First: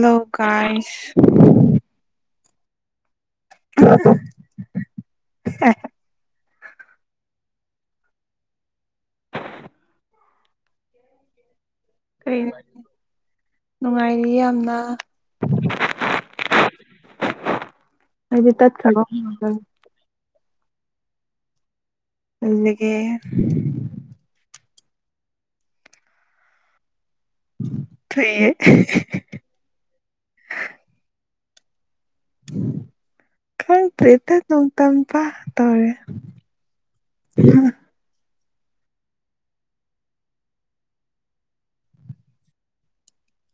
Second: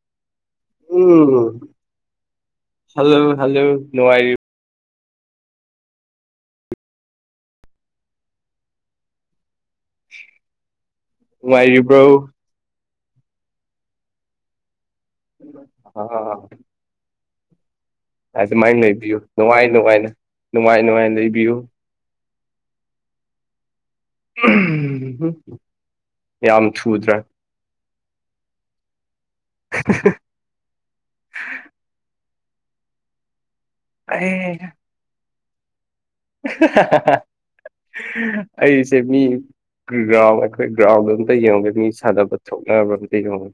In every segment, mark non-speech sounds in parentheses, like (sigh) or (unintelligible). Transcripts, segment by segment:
ꯂꯧ ꯀꯥꯏꯁ ꯎꯝ ꯍꯜꯂꯣ ꯍꯜꯂꯣ ꯅꯨꯡꯉꯥꯏꯔꯤꯕ (unintelligible) ꯋꯥꯏ ꯀꯔꯤ ꯅꯨꯡꯉꯥꯏꯔꯤ ꯌꯥꯝꯅ ꯑ ꯑꯩꯗꯤ ꯑꯗꯨꯃꯥꯏꯅ ꯇꯠꯈ꯭ꯔꯕ ꯂꯩꯕꯤꯌꯨ ꯅꯨꯡꯉꯥꯏ ꯅꯨꯡꯉꯥꯏꯅ ꯅꯨꯡꯉꯥꯏ ꯅꯨꯡꯉꯥꯏꯅ ꯂꯩꯕꯤꯌꯨ ꯅꯒ ꯌꯥꯝ ꯁꯨꯗ꯭ꯔꯦ ꯊꯌꯦ ꯍ ꯀꯪꯇ꯭ꯔꯦꯇ ꯇ ꯑꯦ ꯇꯝꯄ ꯇꯦ ꯑꯩꯁꯦ ꯃꯤ ꯒ꯭ꯔꯥꯎꯟ ꯑꯩꯈꯣꯏ ꯒ꯭ꯔꯥꯎꯟꯗ ꯑꯝꯇ ꯌꯦꯡꯉꯦ ꯃꯤ ꯁꯥꯟꯅꯕ ꯊꯣꯛꯅꯕ ꯑꯝꯇ ꯌꯦꯡꯉꯦ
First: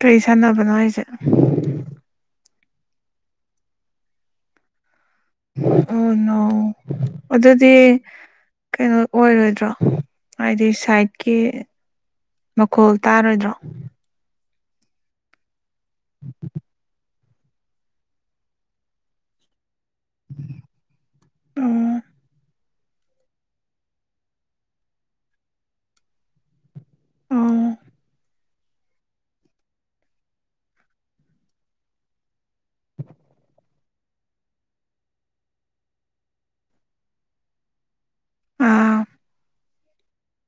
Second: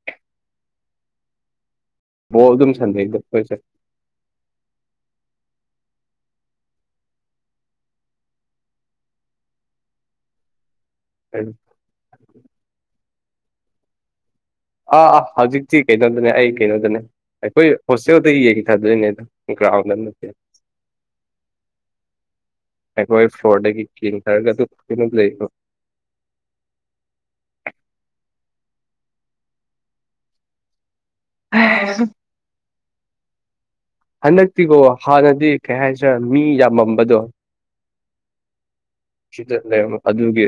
ꯀꯔꯤ ꯁꯥꯟꯅꯕꯅꯣ ꯍꯥꯏꯁꯦ ꯑꯣ ꯑꯗꯨꯝ ꯁꯥꯟꯅꯩꯗ ꯑꯩꯈꯣꯏꯁꯦ ꯑꯅꯧ ꯑꯗꯨꯗꯗꯤ ꯀꯩꯅꯣ ꯑꯣꯏꯔꯣꯏꯗ꯭ꯔꯣ ꯍꯥꯏꯗꯤ ꯁꯥꯏꯠꯀꯤ ꯃꯈꯣꯜ ꯇꯥꯔꯣꯏꯗ꯭ꯔꯣ ꯑꯥ ꯑꯥ ꯍꯧꯖꯤꯛꯇꯤ ꯀꯩꯅꯣꯗꯅꯦ ꯑꯩ ꯀꯩꯅꯣꯗꯅꯦ ꯑꯩꯈꯣꯏ ꯍꯣꯁꯇꯦꯜꯗ ꯌꯦꯡꯈꯤ ꯊꯥꯗꯣꯏꯅꯦꯗ ꯥꯎꯗꯠꯇ ꯎꯝ ꯑꯩꯣꯏ ꯑꯩ ꯐ꯭ꯂꯣꯔꯗ ꯀꯤꯡ ꯊꯔꯒ ꯂꯩꯕ ꯑꯣ ꯍ ꯍꯟꯗꯛꯇꯤꯀꯣ ꯍꯥꯟꯅꯗꯤ ꯀꯩ ꯍꯥꯏꯁꯤ꯭ꯔꯥ ꯃꯤ ꯌꯥꯝꯃꯝꯕꯗꯣ ꯑꯥ ꯁꯤꯗ ꯂꯩ ꯑꯗꯨꯒꯤ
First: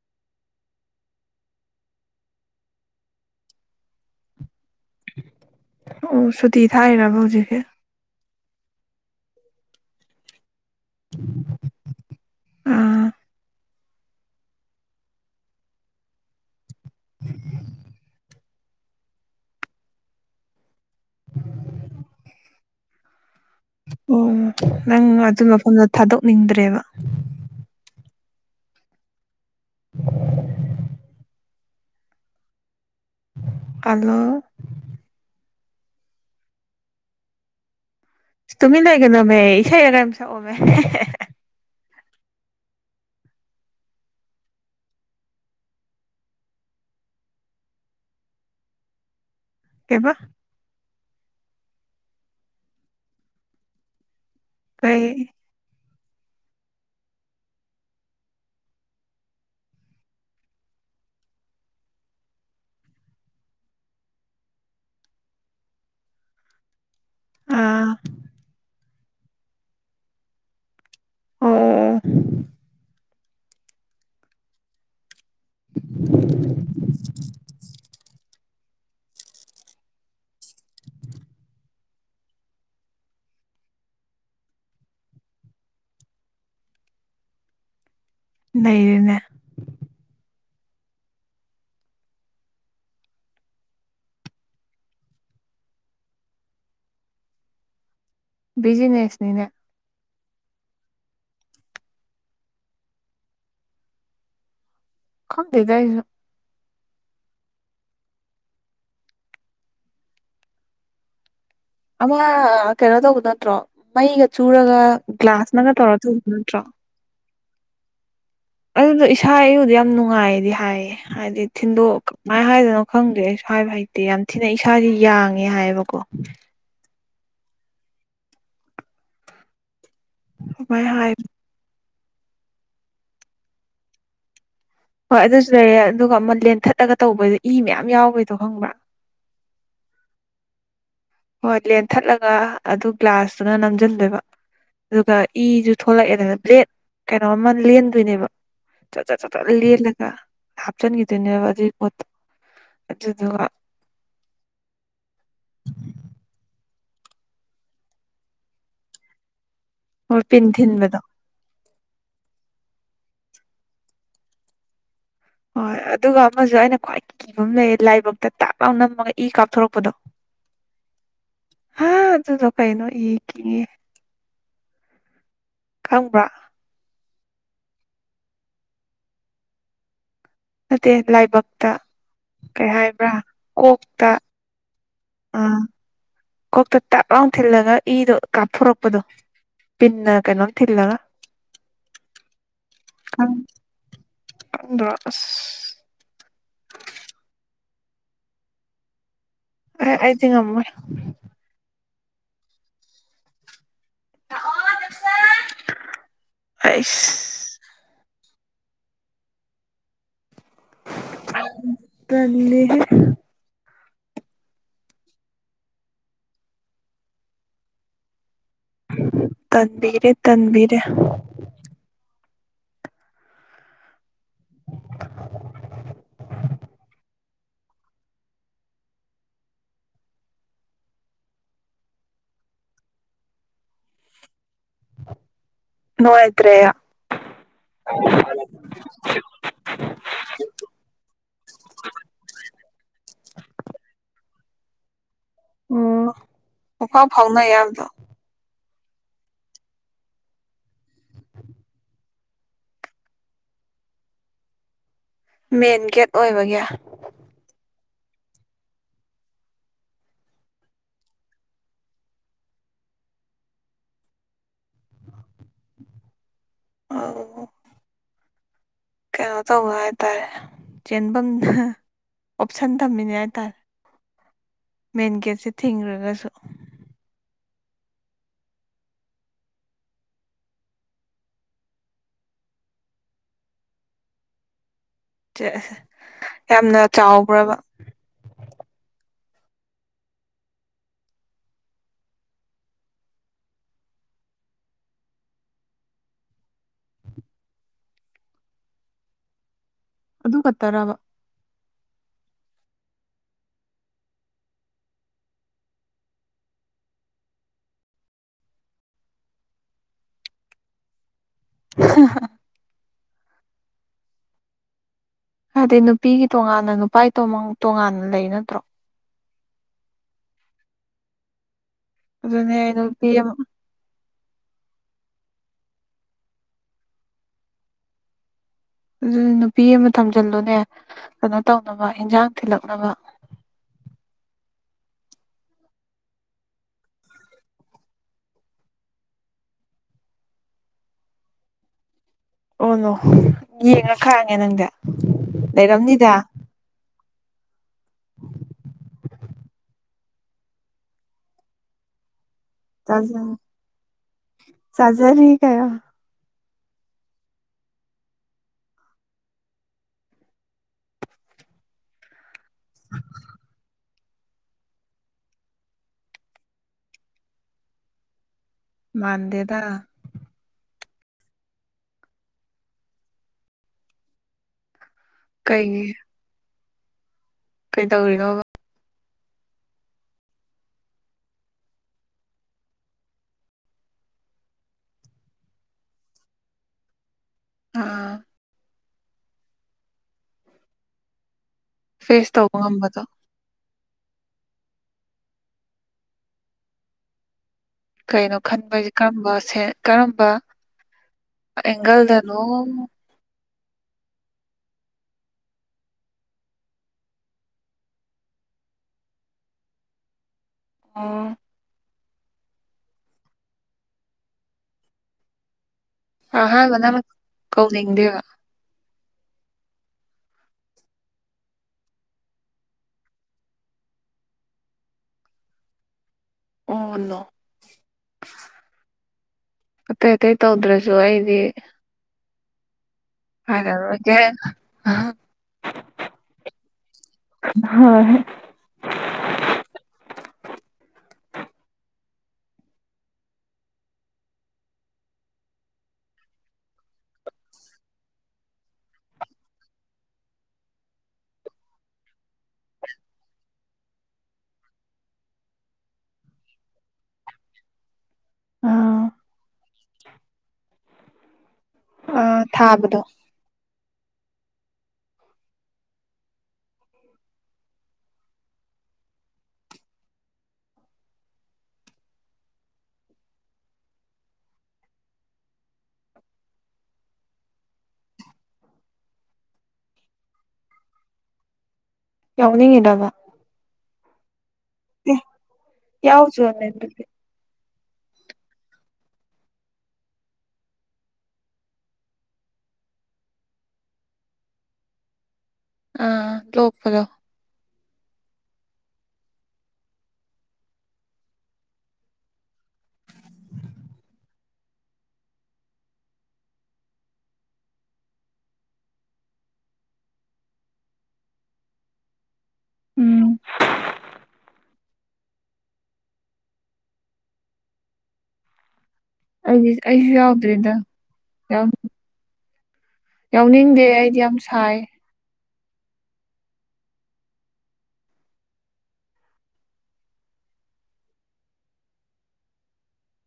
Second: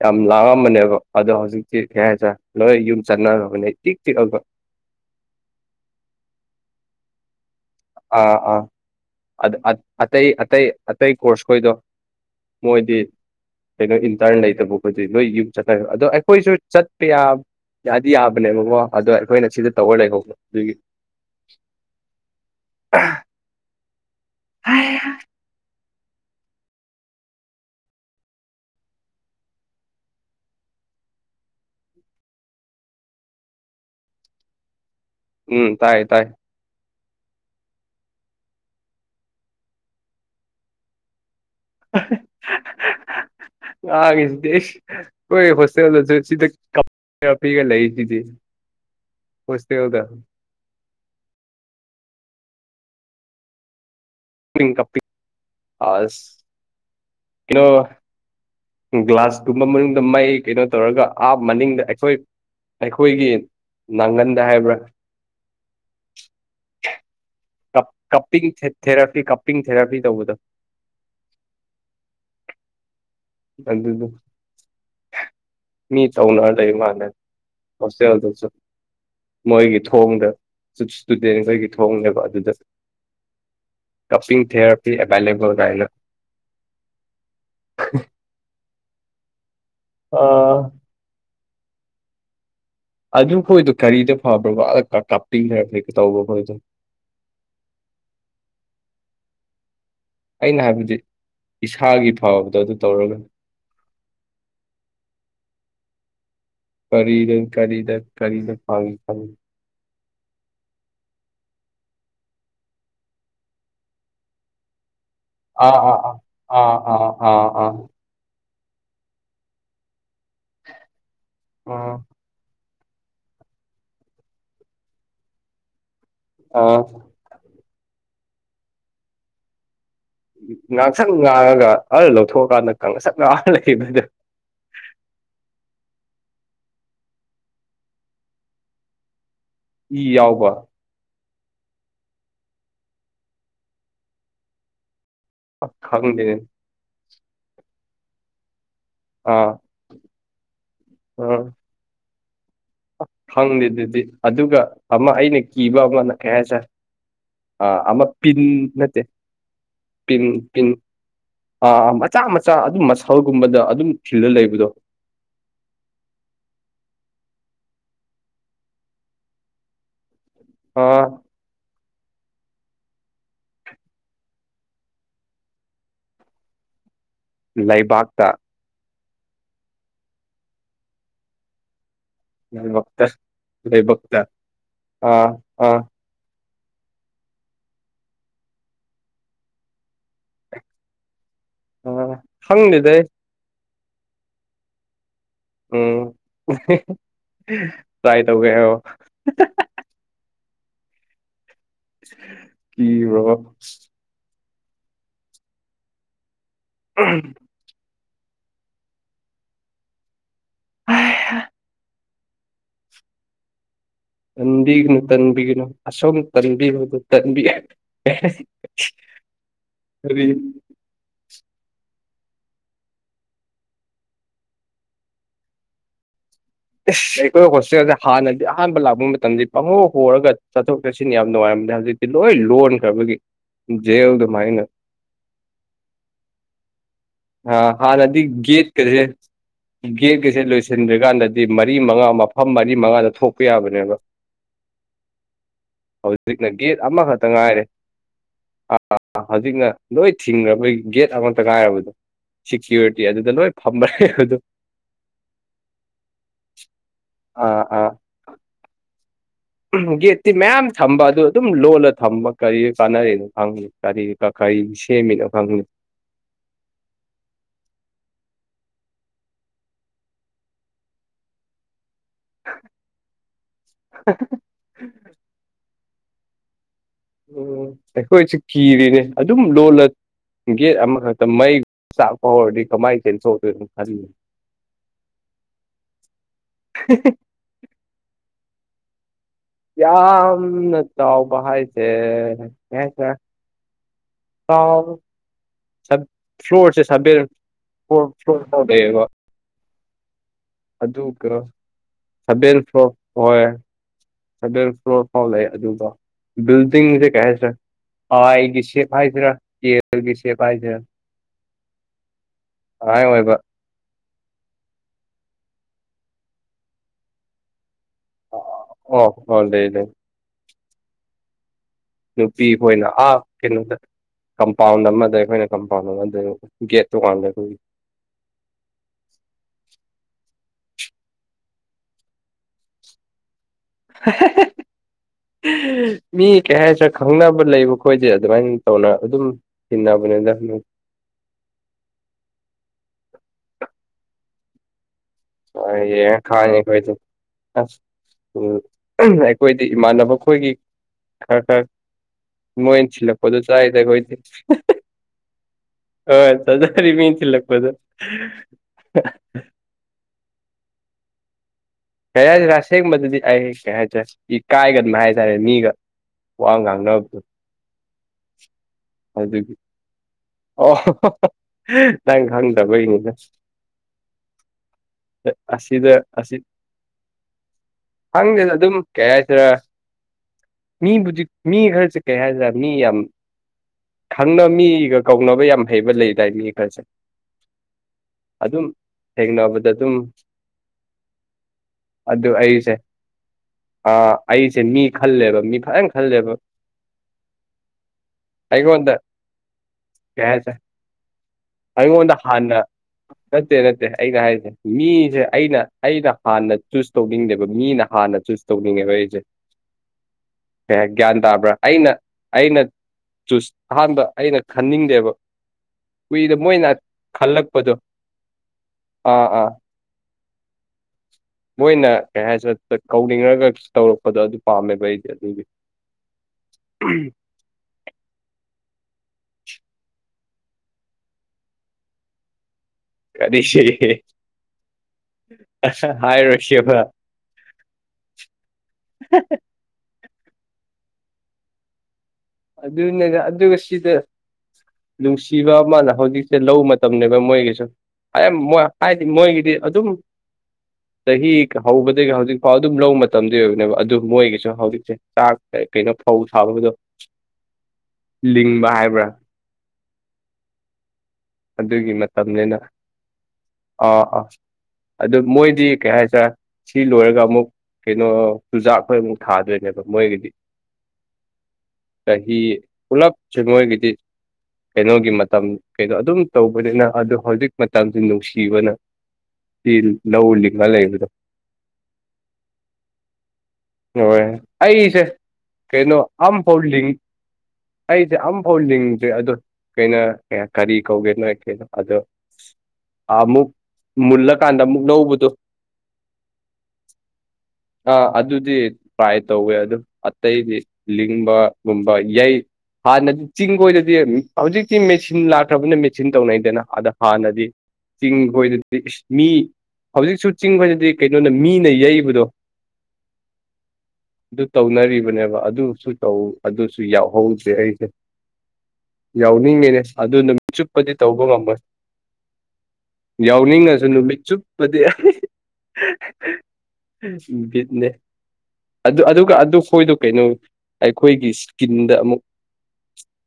ꯌꯥꯝ ꯂꯥꯛꯑꯝꯕꯅꯦꯕ ꯑꯗꯣ ꯍꯧꯖꯤꯛꯇꯤ ꯀꯩ ꯍꯥꯏꯇꯥꯔꯦ ꯂꯣꯏ ꯌꯨꯝ ꯆꯠꯅꯕꯅꯦ ꯇꯤꯛ ꯇꯤꯛꯑꯒ ꯑꯣ ꯁꯨꯇꯤ ꯊꯥꯏꯔꯕ ꯍꯧꯖꯤꯛꯁꯦ ꯑꯥ ꯑꯥ ꯑꯗ ꯑ ꯑꯇꯩ ꯑꯇꯩ ꯑꯇꯩ ꯀꯣꯔꯁ ꯈꯣꯏꯗꯣ ꯃꯣꯏꯗꯤ ꯑꯥ ꯀꯩꯅꯣ ꯏꯟꯇꯔꯟ ꯂꯩꯇꯕ ꯑꯩꯈꯗꯤ ꯂꯣꯏ ꯌꯨꯝ ꯆꯠꯅ ꯑꯗꯣ ꯑꯩꯈꯣꯏꯁꯨ ꯆꯠꯄ ꯌꯥ ꯌꯥꯗꯤ ꯌꯥꯕ ꯅꯦꯕꯀꯣ ꯑꯗꯣ ꯑꯩꯈꯣꯏꯅ ꯁꯤꯗ ꯇꯧꯔ ꯂꯩꯍꯧꯕ ꯑꯗꯨꯒꯤ ꯑꯣ ꯅꯪ ꯑꯗꯨ ꯃꯐꯝꯗ ꯊꯥꯗꯣꯛꯅꯤꯡꯗ꯭ꯔꯦꯕ (unintelligible) ꯑꯂꯣ ꯎꯝ ꯇꯥꯏ ꯇꯥꯏ ꯇꯨꯃꯤ ꯂꯩꯒꯅꯣꯃꯦ ꯏꯁꯩ ꯑꯔꯝ ꯁꯛꯑꯣꯃꯦ ꯑ ꯎ ꯑꯉꯁꯤꯗꯤ ꯑꯩꯈꯣꯏ ꯍꯣꯁꯇꯦꯜ ꯁꯤꯗ ꯄꯤꯒ ꯂꯩꯁꯤꯗꯤ (inaudible) ꯄꯣꯁꯇꯣꯒ ꯀꯩꯕ ꯀ ꯀꯩ ꯑꯥꯁ ꯀꯂꯣ ꯒ꯭ꯂꯥꯁꯀꯨꯝꯕ ꯃꯅꯨꯡꯗ ꯃꯩ ꯀꯩꯅꯣ ꯇꯧꯔꯒ ꯑꯥꯞ ꯃꯅꯤꯡꯗ ꯑꯩꯈꯣꯏ ꯑꯩꯈꯣꯏꯒꯤ ꯅꯥꯥꯡꯒꯟꯗ ꯍꯥꯏꯕ꯭ꯔꯥ (inaudible) ꯑꯥ ꯀꯞꯄꯤꯡ ꯊꯦꯔꯥꯄꯤ ꯀꯞꯄꯤꯡ ꯊꯦꯔꯥꯄꯤ ꯇꯧꯕꯗꯣ ꯑ ꯑꯗꯨ ꯑꯗꯨ ꯑꯗꯨ ꯃꯤ ꯆꯧꯅꯔꯗ ꯑꯩ ꯃꯥꯅꯦ ꯐꯁꯦ ꯑꯗꯨꯁꯨ ꯃꯣꯏꯒꯤ ꯊꯣꯡꯗ ꯏꯁꯇꯨꯗꯦꯟꯈꯣꯏꯒꯤ ꯊꯣꯡꯅꯦꯕ ꯑꯗꯨꯗ ꯀꯄꯤꯡ ꯊꯦꯔꯄꯤ ꯑꯚꯂꯕꯜꯅ ꯂꯩꯔꯉ ꯑꯥ ꯑꯗꯨꯈꯣꯏꯗꯨ ꯀꯔꯤꯗ ꯐꯕ꯭ꯔꯕ ꯑꯗ ꯀꯥꯞꯄꯤꯈ꯭ꯔꯩ ꯇꯧꯕ ꯈꯣꯏꯗꯣ ꯖꯤꯅꯦꯦꯁꯅꯤꯅ ꯑꯩꯅ ꯍꯥꯏꯕꯗꯤ ꯏꯁꯥꯒꯤ ꯐꯕꯗ ꯑꯗꯨ ꯇꯧꯔꯒꯅꯤ ꯀꯗꯗꯁꯨ ꯀꯔꯤꯗ ꯀꯔꯤꯗ ꯀꯔꯤꯗ ꯐꯥꯔꯤ ꯈ ꯑꯃ ꯀꯩꯅꯣ ꯇꯧꯕꯗꯣ ꯅꯠꯇ꯭ꯔꯣ ꯃꯩꯒ ꯆꯨꯔꯒ ꯒ꯭ꯂꯥꯁꯅꯒ ꯑꯥ ꯇꯧꯔ ꯑꯥ ꯑꯥ ꯇꯧꯕ ꯅꯠꯇ꯭ꯔꯣ ꯑꯥ ꯑꯥ ꯑꯥ ꯑꯥ ꯑꯗꯨꯗꯣ ꯏꯁꯥ ꯑꯩꯕꯨꯗꯤ ꯌꯥꯝ ꯅꯨꯡꯉꯥꯏꯗꯤ ꯍꯥꯏꯌꯦ ꯍꯥꯏꯗꯤ ꯑꯥ ꯊꯤꯟꯗꯣꯛ ꯀꯃꯥꯏꯅ ꯍꯥꯏꯗꯅꯣ ꯄꯥꯈꯪꯗꯦ ꯑꯩꯁꯨ ꯍꯥꯏꯕ ꯍꯩꯇꯦ ꯌꯥꯝ ꯊꯤꯅ ꯏꯁꯥꯥꯁꯦ ꯌꯥꯡꯉꯦ ꯍꯥꯏꯕꯀꯣ ꯑꯥ ꯀꯃꯥꯏ ꯉꯥꯡꯁꯪ ꯍꯥꯏ ꯉꯥꯡꯉꯒ ꯑ ꯂꯧꯊꯣꯛꯑꯀꯥꯟꯗ ꯀꯥꯡꯁꯛ ꯉꯥꯡꯑ ꯂꯩꯕꯗꯣ ꯍꯣꯏ ꯑꯗꯨꯁꯨ ꯂꯩꯔꯦ ꯑꯗꯨꯒ ꯑꯃ ꯂꯦꯟꯊꯠꯂꯒ ꯇꯧꯕꯗꯣ ꯏ ꯃꯌꯥꯝ ꯌꯥꯎꯕꯩꯗꯣ ꯍꯪꯕ꯭ꯔꯥ ꯏ ꯌꯥꯎꯕ ꯍꯣꯏ ꯂꯦꯟꯊꯠꯂꯒ ꯑꯗꯨ ꯒ꯭ꯂꯥꯁꯇꯨꯅ ꯅꯝꯁꯤꯟꯗꯣꯏꯕ ꯑꯗꯨꯒ ꯑ, ꯏꯁꯨ ꯈꯪꯗꯦ ꯊꯣꯛꯂꯛꯑꯦꯗꯅ ꯕ꯭ꯂꯦꯠ ꯀꯩꯅꯣ ꯑꯃ ꯂꯦꯟꯗꯣꯏꯅꯦꯕ ꯆ ꯆ ꯆ ꯆ ꯑꯥ ꯂꯂꯒ ꯍꯥꯞꯆꯟꯒꯈꯤꯗꯅꯦꯕꯖꯤꯣꯠꯇ ꯐꯪꯗꯦ ꯑꯗꯨꯗꯤ ꯑꯗꯨꯒ ꯑꯃ ꯑꯩꯅ ꯀꯤꯕ ꯑꯃꯅ ꯀꯩ ꯁꯥꯔ ꯑꯃ ꯄꯤꯟ ꯅꯠꯇꯦ ꯑꯣ ꯄꯤꯟ ꯊꯤꯟꯕꯗ ꯑꯥ ꯑꯥ ꯃꯆꯥ ꯃꯆꯥ ꯑꯗꯨꯝ ꯃꯁꯜꯒꯨꯝꯕꯗ ꯑꯗꯨꯝ ꯐꯤꯜꯗ ꯂꯩꯕꯗꯣ ꯍꯣꯏ ꯑꯗꯨꯒ ꯑꯃꯁꯨ ꯑꯩꯅ ꯈ꯭ꯋꯥꯏ ꯀꯤꯕ ꯑꯃ ꯂꯩ ꯂꯥꯏꯕꯛꯇ ꯇꯥꯛ ꯂꯥꯎ ꯅꯝꯃꯒ ꯏ ꯀꯥꯞꯊꯣꯔꯛꯄꯗꯣ ꯑꯣ ꯍꯥꯥ ꯑꯗꯨꯗ ꯀꯥꯏꯅꯣ ꯌꯦ ꯈꯪꯕ꯭ꯔꯥ ꯂꯩꯕꯥꯛꯇ ꯅꯠꯇꯦ ꯂꯥꯏꯕꯛꯇ ꯀꯩ ꯂꯩꯕꯛꯇ ꯍꯥꯏꯕ꯭ꯔꯥ ꯀꯣꯛꯇ ꯂꯩꯕꯛꯇ ꯑꯥ ꯑꯥ ꯀꯣꯛꯇ ꯇꯥꯛ ꯂꯥꯎ ꯊꯤꯜꯂꯒ ꯏꯗꯣ ꯀꯥꯞꯊꯣꯔꯛꯄꯗꯣ ꯄꯨꯅ ꯀꯩꯅꯣꯇꯂ ꯑ ꯍꯪꯅꯤꯗ ꯗ ꯎꯝ ꯇ꯭ꯔꯥꯏ ꯇꯧꯒꯦꯔꯣ ꯑ ꯑꯩ ꯊ ꯑꯃ ꯀꯔꯕꯕꯥ ꯎ ꯑꯩꯁ ꯑ ꯇꯅꯤ ꯂꯩꯦ ꯇꯟꯕꯤꯒꯅꯨ ꯇꯟꯕꯤꯒꯅꯨ ꯑꯁꯣꯝ ꯇꯟꯕꯤꯕꯕꯤ ꯇꯟꯕꯤꯔꯦ ꯇꯟꯕꯤꯔꯦ ꯑꯩ ꯑꯩꯈꯣꯏ ꯍꯣꯁꯇꯦꯜꯁꯦ ꯍꯥꯟꯅꯗꯤ ꯑꯍꯥꯟꯕ ꯂꯥꯛꯄ ꯃꯇꯝꯁꯤ ꯄꯪꯍꯧ ꯍꯣꯔꯔꯒ ꯆꯠꯊꯣꯛ ꯆꯠꯁꯤꯅ ꯌꯥꯝꯅ ꯅꯨꯡꯉꯥꯏꯔꯝꯗꯦ ꯍꯧꯖꯤꯛꯇꯤ ꯁꯤ ꯂꯣꯏ ꯂꯣꯟꯈ꯭ꯔꯕꯒꯤ ꯖꯦꯜ ꯑꯗꯨꯃꯥꯏꯅ ꯅꯣꯣꯏꯗ꯭ꯔꯦ ꯑ ꯍꯥꯥ ꯅꯗꯤ ꯒꯤꯦꯠ ꯀꯩꯁꯦ ꯒꯦꯠꯀꯁꯦ ꯂꯣꯏꯁꯤꯟꯗ꯭꯭ꯔꯔꯤꯀꯥꯟꯗꯗꯤ ꯃꯔꯤ ꯃꯉꯥ ꯃꯐꯝ ꯑ ꯃꯔꯤ ꯃꯉꯥꯗ ꯊꯣꯛꯄ ꯌꯥꯕꯅꯦꯕ ꯑꯣ ꯍꯧꯖꯤꯛꯅ ꯒꯦꯠ ꯄꯐꯥꯎ ꯑꯃꯈꯛꯇ ꯐꯥꯎꯅ ꯉꯥꯏꯔꯦ ꯌꯥꯕꯗꯣ ꯍꯧꯖꯤꯛꯅ ꯂꯣꯏ ꯊꯤꯡꯈ꯭ꯔꯕꯣꯏ ꯒꯦꯠ ꯑꯃꯇ ꯉꯥꯏꯔꯕꯗꯣ ꯁꯤꯦꯀ꯭ꯌꯨꯔꯤꯇꯤ ꯑꯗꯨꯗ ꯂꯣꯏ ꯐꯝꯕ꯭ꯔꯦ ꯑꯗꯨ ꯃꯦꯟ ꯒꯦꯠ ꯑꯣꯏꯕꯒꯤ ꯑꯥ ꯑꯥ ꯒꯦꯠꯇꯤ ꯃꯌꯥꯝ ꯊꯝꯕ ꯑꯗꯨ ꯑꯗꯨꯝ ꯂꯣꯜꯂ ꯊꯝꯕ ꯀꯔꯤ ꯀꯥꯟꯅꯔꯅꯣ ꯈꯪꯉꯤ ꯀꯔꯤ ꯀ ꯑꯩ ꯁꯦꯝꯦ ꯃꯤ ꯐꯪꯅꯤ ꯑꯣ ꯀꯩꯅꯣ ꯇꯧꯕ ꯍꯥꯏꯇꯥꯔꯦ ꯆꯦꯟꯐꯝ ꯑꯣꯞꯁꯟ ꯊꯝꯃꯤꯅꯦ ꯍꯥꯏꯇꯥꯔꯦ (unintelligible) ꯃꯦꯟ ꯒꯦꯠꯁꯦ ꯊꯤꯡꯈ꯭ꯔꯒꯁꯨ ꯎꯝ ꯑꯩꯈꯣꯏꯁꯨ ꯀꯤꯔꯤꯅꯦ ꯑꯗꯨꯝ ꯂꯣꯜꯂ ꯒꯤꯦ ꯑꯃ ꯃꯩ ꯁꯥ ꯐꯋꯥꯔꯗꯤ ꯀꯃꯥꯏꯁ ꯁꯣ ꯇ ꯈ ꯆꯦꯁꯦ ꯌꯥꯝꯅ ꯆꯥꯎꯕ꯭ꯔꯕ ꯌꯥꯝꯝ ꯅ ꯇꯥꯎꯕꯔꯁ ꯀꯁ ꯇꯥꯎ ꯐ꯭ꯂꯣꯔꯁꯦ ꯁꯦꯟ ꯐ ꯐ꯭ꯂꯣꯔ ꯇ ꯂꯩꯌꯦꯕ ꯑꯗꯨ ꯈꯛꯇꯕ ꯁꯕ ꯐ꯭ꯂꯣ ꯍꯣꯏ ꯁꯒꯦꯟ ꯐ꯭ꯂꯣꯣꯔ ꯐꯥꯎ ꯑꯕ ꯤꯜꯗꯤꯡꯁꯦ ꯀꯥꯏꯁꯦ ꯑ ꯑꯩꯒꯤ ꯁꯦꯞ ꯍꯥꯏꯁꯤꯔꯥ ꯌꯦꯜꯒꯤ ꯁꯦꯕ ꯍꯥꯏꯁꯤꯔꯥ ꯍ ꯑꯥꯏ ꯑꯣꯏꯕ ꯍꯥꯏꯗꯤ ꯅꯨꯄꯤꯒꯤ ꯇꯣꯉꯥꯟꯅ ꯅꯨꯄꯥꯒꯤ ꯇꯣꯉꯥꯟꯅ ꯂꯩ ꯅꯠꯇ꯭ꯔꯣ ꯍꯜ ꯗꯦ ꯂꯩ ꯅꯨꯄꯤ ꯑꯗꯨꯅꯦ ꯍꯣꯏꯅ ꯅꯨꯄꯤ ꯑꯥ ꯑꯃ ꯀꯩꯅꯣꯗ ꯀꯝꯄꯥꯎꯟ ꯑꯃꯗ ꯑꯩꯈꯣꯏꯅ ꯀꯝꯄꯥꯎꯟ ꯑꯃꯗ ꯒꯦꯠ ꯇꯣꯀꯥꯟꯗ ꯑꯩꯈꯣꯏꯒꯤ ꯑꯗꯨ ꯅꯨꯄꯤ ꯑꯃ ꯊꯝꯖꯤꯜꯂꯨꯅꯦ ꯀꯩꯅꯣ ꯇꯧꯅꯕ ꯏꯟꯁꯥꯡ ꯊꯤꯜꯂꯛꯅꯕ ꯎ ꯃꯤ ꯀꯩ ꯍꯥꯏꯁꯤꯔ ꯈꯪꯅꯕ ꯂꯩꯕ ꯈꯣꯏꯁꯦ ꯑꯗꯨꯃꯥꯏꯅ ꯇꯧꯅ ꯑꯗꯨꯝ ꯊꯤꯟꯅꯅꯕꯅꯤꯅ (unintelligible) ꯑꯣ ꯅꯣ ꯌꯦꯡꯉ ꯈꯥꯡꯉꯦ ꯅꯪꯗ ꯍ ꯈꯅꯤ ꯀ ꯎ ꯑꯩꯈꯣꯏꯗꯤ ꯏꯃꯥꯟꯅꯕ ꯈꯣꯏꯒꯤ ꯈꯔ ꯈꯔ ꯃꯣꯏ ꯀꯣꯗꯨ ꯆꯥꯏꯗ ꯀꯣꯏ ꯆꯥꯖꯔꯤ ꯀꯩꯅꯣ ꯑ ꯆꯗꯔꯤ ꯃꯤ ꯊꯤ ꯂꯄꯗ ꯀꯌꯥ ꯔꯁ ꯃꯗꯤ ꯍꯥꯏ ꯀꯌꯥ ꯆ ꯏ ꯀꯥꯏꯒꯗꯅ ꯍꯥꯏꯁꯔꯦ ꯃꯤꯒ ꯋꯥ ꯉꯥꯡꯅꯕꯗꯨ ꯃꯥꯟꯗꯦꯗ ꯑꯣ ꯅꯪ ꯈꯪꯗꯕꯩꯅꯤꯗ ꯀꯩꯒꯤ ꯑꯁꯤꯁꯤꯗ ꯑꯁꯤꯁꯤ ꯀꯩꯗꯧꯔꯤꯅꯣꯕ ꯍꯪꯗꯦꯅ ꯑꯗꯨꯝ ꯀꯩ ꯍꯥꯏꯁꯤꯔ ꯃꯤꯕꯨꯖꯤꯛ ꯃꯤ ꯈꯔꯁꯦ ꯀꯩ ꯍꯥꯏꯔꯦ ꯃꯤ ꯌꯥꯝ ꯈꯪꯅꯕ ꯃꯤꯒ ꯀꯧꯅꯕ ꯌꯥꯝ ꯍꯩꯕ ꯂꯩꯗꯥ ꯃꯤ ꯈꯜꯁꯦ ꯑꯥ ꯑꯗꯨꯝ ꯍꯦꯒꯅꯣꯕꯗ ꯇꯨ ꯐꯦꯁ ꯇꯧꯕꯣꯝꯝꯕꯗ ꯑ ꯑꯩꯁꯦ ꯃꯤ ꯈꯜꯂꯦꯕ ꯃꯤ ꯐꯖꯅ ꯈꯜꯂꯦꯕ ꯀꯩꯅꯣ ꯈꯟꯕꯁꯦ ꯑꯩꯉꯣꯟꯗ ꯀꯔꯝꯕꯁꯦ ꯀꯩ ꯀꯔꯝꯕ ꯍꯥꯏꯁꯦ ꯑꯩꯉꯣꯟꯗ ꯑꯦꯡꯒꯜꯗꯅꯣ ꯍꯥꯟꯅ ꯅꯠꯇꯦ ꯅꯠꯇꯦ ꯑꯩꯩꯅ ꯍꯥꯏꯔꯤꯁꯦ ꯃꯤꯁꯦ ꯑꯩꯅ ꯑꯩꯅ ꯍꯥꯟꯅ ꯆꯨꯁ ꯇꯧꯅꯤꯡꯗꯦꯕ ꯃꯤꯅ ꯍꯥꯟꯅ ꯇꯧꯅꯤꯡꯉ ꯦ (unintelligible) (inaudible) ꯑꯦ ꯒ꯭ꯌꯥꯟ ꯑꯣ ꯇꯥꯕ꯭ꯔꯥ ꯑꯩꯅ ꯑꯩꯅ ꯆꯁ ꯑꯍꯥꯟꯕ ꯑꯩꯅ ꯈꯟꯅꯤꯡꯗꯦꯕ ꯀꯨꯏꯗ ꯃꯣꯏꯅ ꯑꯍꯥꯟꯕꯅ ꯈꯜꯂꯛꯄꯗꯣ ꯀꯧꯅꯤꯡꯗꯦꯕ ꯑꯥ ꯑꯥ (unintelligible) (inaudible) ꯃꯣꯏꯅ ꯀꯩ ꯍꯥꯏꯁꯤꯦ ꯀꯧꯅꯤꯡꯉꯒ ꯇꯧꯔꯛꯄꯗꯣ ꯑꯗꯨ ꯄꯥꯝꯃꯦꯕ ꯑꯩꯗꯤ ꯑꯗꯨꯏꯗꯤ ꯑꯣꯂꯣ (inaudible) (unintelligible) (inaudible) ꯑꯇꯩ ꯑꯇꯩ ꯇꯧꯗ꯭ꯔꯁꯨ ꯑꯩꯗꯤ ꯀꯔꯤꯁꯤ ꯍꯥꯏꯦ ꯍꯥꯏꯔꯣꯏꯁꯦꯕ (unintelligible) (inaudible) ꯍꯣꯏ (unintelligible) (inaudible) (unintelligible) (inaudible) ꯑꯗꯨꯅ ꯑꯗꯨꯗ ꯀꯁꯤꯗ ꯅꯨꯡꯁꯤꯕ ꯑꯃꯅ ꯍꯧꯖꯤꯛꯁꯦ ꯂ ꯃꯇꯝꯅꯦꯕ ꯃꯣꯏꯒꯤꯁꯨ ꯃꯣꯏ ꯍꯥꯏꯗꯤ ꯃꯣꯏꯒꯤꯗꯤ ꯑꯗꯨꯝ ꯆꯍꯤ ꯍꯧꯕꯒ ꯍꯧꯖꯤꯛ ꯐꯥꯎ ꯑꯗꯨꯝ ꯂꯧꯕ ꯃꯇꯝꯗꯨ ꯑꯣꯏꯕꯅꯦꯕ ꯑꯗꯨ ꯃꯣꯏꯒꯤꯁꯨ ꯍꯧꯖꯤꯛꯁꯦ ꯆꯥꯛ ꯀꯩꯅꯣ ꯐꯧ ꯁꯥꯕꯕꯗꯣ ꯂꯤꯡꯕ ꯑꯥ ꯍꯥꯏꯕ꯭ꯔꯥ ꯑꯗꯨꯒꯤ ꯑ ꯃꯇꯝꯅꯤꯅ ꯊꯥꯕꯗꯣ ꯑꯥ ꯑꯥ ꯑꯗꯨ ꯃꯣꯏꯗꯤ ꯀꯩ ꯍꯥꯏꯁꯔꯦ ꯁꯤ ꯂꯣꯏꯔꯒ ꯑꯃꯨꯛ ꯀꯩꯅꯣ ꯆꯨꯖꯥꯛꯈꯣꯏ ꯑꯃꯨꯛ ꯊꯥꯗꯣꯏꯅꯦꯕ ꯃꯣꯏꯒꯤꯗꯤ ꯑꯣ (unintelligible) (inaudible) ꯆꯍꯤ ꯄꯨꯂꯞ ꯆꯋꯥꯣꯏꯒꯗꯤ ꯀꯩꯅꯣꯒꯤ ꯃꯇꯝ ꯀꯩꯅꯣ ꯑꯗꯨꯝ ꯇꯧꯕꯅꯤꯅ ꯑꯗꯨ ꯍꯧꯖꯤꯛ ꯃꯇꯝꯁꯤ ꯅꯨꯡꯁꯤꯕꯅ ꯇ ꯂꯧ ꯂꯤꯉ ꯂꯩꯗ ꯌꯥꯎꯅꯤꯡ ꯏꯗꯕ ꯍꯣꯏ ꯑꯩꯁꯦ ꯀꯩꯅꯣ ꯌꯥꯎꯗ꯭ꯔꯣꯅꯦ ꯑꯝꯐꯥꯎꯉꯤ ꯑꯗꯨꯗꯤ ꯑꯩꯁꯦ ꯑꯝꯐꯥꯎ ꯂꯤꯡꯗ꯭ꯔꯤ ꯑꯗꯣ ꯀꯩꯅ ꯀꯔꯤ ꯀꯧꯒꯦꯅ ꯑꯩ ꯀꯅꯣ ꯑꯗꯣ ꯑꯃꯨꯛ ꯃꯨꯜꯂꯀꯥꯟꯗ ꯑꯃꯨꯛ ꯂꯧꯕꯗꯨꯣ ꯑꯥ ꯂꯣꯛꯄꯗꯣ ꯑꯥ ꯑꯗꯨꯗꯤ ꯇ꯭ꯔꯥꯏ ꯇꯧꯋꯦ ꯑꯗꯨ ꯑꯇꯩꯗꯤ ꯂꯤꯡꯕꯒꯨꯝꯕ ꯌꯩ ꯍꯥꯟꯅꯗꯤ ꯆꯤꯡ ꯀꯣꯏꯗꯗꯤ ꯍꯧꯖꯤꯛꯇꯤ ꯃꯦꯆꯤꯟ ꯂꯥꯛꯇ꯭ꯔꯕꯅꯤꯅ ꯃꯦꯆꯤꯟ ꯇꯧꯅꯩꯗꯅ ꯑꯗ ꯍꯥꯟꯅꯗꯤ ꯆꯤꯡ ꯈꯣꯏꯗꯗꯤ ꯃꯤ ꯍꯧꯖꯤꯛꯁꯨ ꯆꯤꯡ ꯈꯣꯏꯗꯗꯤ ꯀꯩꯅꯣꯅ ꯃꯤꯅ ꯌꯩꯕꯗꯣ ꯎꯝ ꯑꯗꯨ ꯇꯧꯅꯔꯤꯕ ꯅꯦꯕ ꯑꯗꯨꯁꯨ ꯇ ꯑꯗꯨꯁꯨ ꯌꯥꯎꯍꯧꯗꯦ ꯑꯩꯁꯦ ꯑꯩꯗꯤ ꯌꯥꯎꯅꯤꯡꯉꯤꯅꯦ ꯑꯩꯁꯨ ꯑꯗꯨ ꯅꯨꯃꯤꯠ ꯌꯥꯎꯗ꯭ꯔꯤꯗ ꯆꯨꯞꯄꯗꯤ ꯇꯧꯕ ꯉꯝꯃꯣꯏ ꯌꯥꯎ ꯌꯥꯎꯅꯤꯡꯗꯦ ꯌꯥꯎꯅꯤꯡꯉꯁꯨ ꯑꯩꯗꯤ ꯅꯨꯃꯤꯠ ꯌꯥꯝ ꯁꯥꯏ ꯆꯨꯞꯄꯗꯤ ꯕꯣꯠ ꯅꯦ ꯑꯗꯨ ꯑꯗꯨꯒ ꯑꯗꯨ ꯍꯣꯏꯗꯣ ꯀꯩꯅꯣ ꯑꯩꯈꯣꯏꯒꯤ ꯏꯁꯀꯤꯟꯗ ꯑꯃꯨꯛ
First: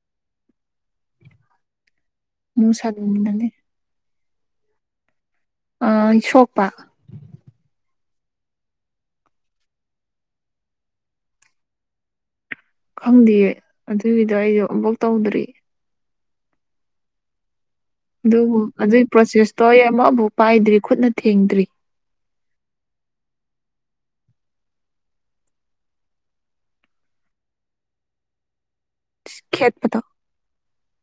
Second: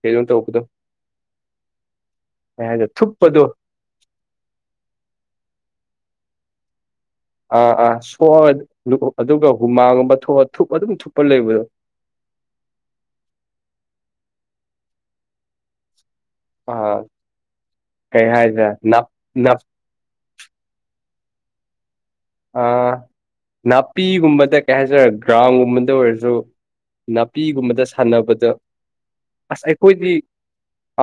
ꯀꯩꯅꯣ ꯇꯧꯕꯥꯗꯣ ꯊꯨꯞꯄꯗꯣ ꯃꯨꯁꯟꯒꯅꯤ ꯑꯥ ꯁꯣꯛꯄ ꯑꯥ ꯑꯥ ꯁꯣꯛ ꯑꯗꯨꯒ ꯍꯨꯃꯥꯒꯨꯝꯕ ꯊꯛꯑꯒ ꯊꯨꯞ ꯑꯗꯨꯝ ꯊꯨꯞꯄ ꯂꯩꯕꯗꯣ ꯈꯪꯗꯦꯌꯦ ꯑꯗꯨꯒꯤꯗꯣ ꯑꯩꯁꯨ ꯑꯃꯨꯛꯕꯨꯛ ꯇꯧꯗ꯭ꯔꯤ ꯑꯥ ꯀꯩ ꯑꯗꯨꯕꯨ ꯍꯥꯏꯁꯤꯔꯦ ꯑꯗꯨꯒꯤ ꯄ꯭ꯔꯣꯁꯦꯁꯇꯣ ꯑꯩ ꯑꯃ ꯕꯥꯎ ꯄꯥꯏꯗ꯭ꯔꯤ ꯈꯨꯠꯅ ꯊꯦꯡꯗ꯭ꯔꯤ ꯅꯥꯄꯤꯒꯨꯝꯕꯗ ꯀꯩ ꯍꯥꯏꯇꯥꯔꯦ ꯒ꯭ꯔꯥꯎꯟ ꯒꯨꯝꯕꯗ ꯑꯣꯏꯔꯁꯨ ꯅꯥꯄꯤꯒꯨꯝꯕꯗ ꯁꯥꯟꯅꯕꯗ ꯑꯁ ꯈꯦꯠꯄꯗꯣ ꯑꯩꯈꯣꯏꯗꯤ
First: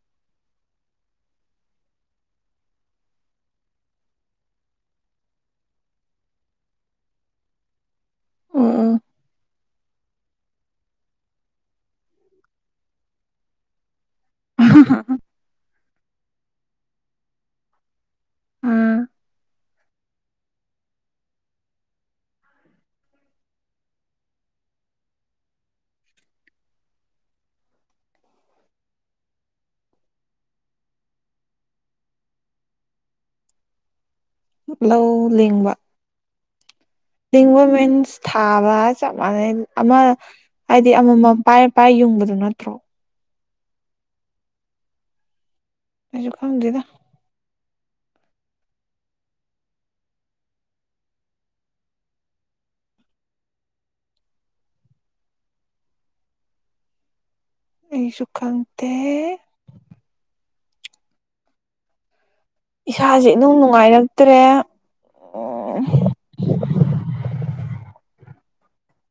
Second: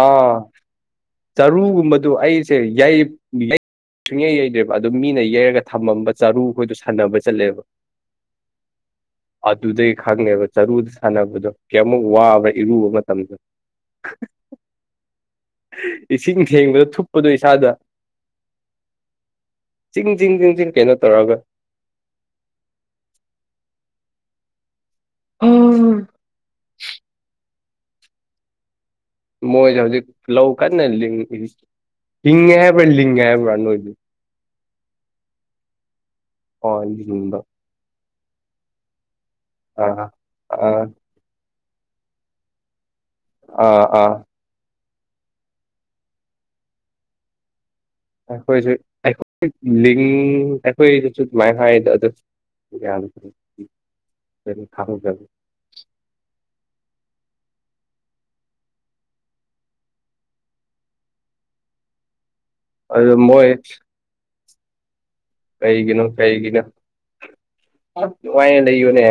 ꯑꯥ ꯆꯔꯨꯒꯨꯝꯕꯗꯨ ꯑꯩꯁꯦ ꯁꯨꯡꯌꯥꯩ ꯌꯩꯗ꯭ꯔꯦꯕ ꯑꯗꯨ ꯃꯤꯅ ꯌꯩꯔꯒ ꯊꯝꯃꯝꯕ ꯆꯔꯨ ꯈꯣꯏꯗꯣ ꯁꯥꯟꯅꯕ ꯆꯠꯂꯦꯕ ꯎꯝ ꯎꯝ ꯑꯗꯨꯗꯩ ꯈꯪꯉꯦꯕ ꯆꯔꯨꯗ ꯁꯥꯟꯅꯕꯗꯣ ꯀꯌꯥꯃꯨꯛ ꯋꯥꯕ ꯏꯔꯨꯕ ꯃꯇꯝꯗ ꯑ ꯏꯁꯤꯡ ꯊꯦꯡꯕꯗ ꯊꯨꯞꯄꯗꯣ ꯏꯁꯥꯗ ꯑꯣ ꯑ ꯖꯤꯡ ꯍꯤꯡ ꯀꯩꯅꯣ ꯇꯧꯔꯒꯥ ꯎꯝ ꯃꯣꯏ ꯍꯧꯖꯤꯛ ꯂꯧ ꯀꯟꯅꯥ ꯂꯤꯡꯂꯤ ꯂꯤꯡꯉꯦ ꯍꯥꯏꯕꯔꯣ ꯂꯤꯂꯦ ꯍꯥꯏꯕ꯭ꯔ ꯅꯣꯏꯗꯤ ꯂꯧ ꯂꯤꯡꯕ ꯂꯤꯡꯕ ꯃꯤꯟꯁ ꯊꯥꯕ ꯆꯞ ꯃꯅꯩ ꯑꯃ ꯑꯥ ꯑꯥ ꯍꯥꯏꯗꯤ ꯑꯃꯃꯝ ꯄꯥꯏꯔ ꯄꯥꯏꯔ ꯌꯨꯡꯕꯗꯨ ꯅꯠꯇ꯭ꯔꯣ ꯑꯥ ꯑꯥ ꯑꯩꯖꯨ ꯈꯪꯗꯦꯗꯥ ꯑꯩꯈꯣꯏꯁꯨ ꯑꯩꯈꯣꯏ ꯑꯩꯈꯣꯏꯗꯁꯨ ꯑꯗꯨꯃꯥꯏꯅ ꯍꯥꯏꯗ ꯑꯗꯨ ꯊꯔ ꯍꯤ ꯑꯩꯁꯨ ꯈꯪꯇꯦ ꯑꯗꯨ ꯏꯁꯥꯁꯦ ꯃꯣꯏ ꯏꯅꯨꯡ ꯅꯨꯡꯉꯥꯏꯔꯛꯇ꯭ꯔꯦ ꯎꯝ ꯀꯩꯒꯤꯅꯣ ꯀꯩꯒꯤꯅꯣ ꯅꯨꯡꯉꯥꯏꯅꯥ ꯂꯩꯌꯨꯅꯦ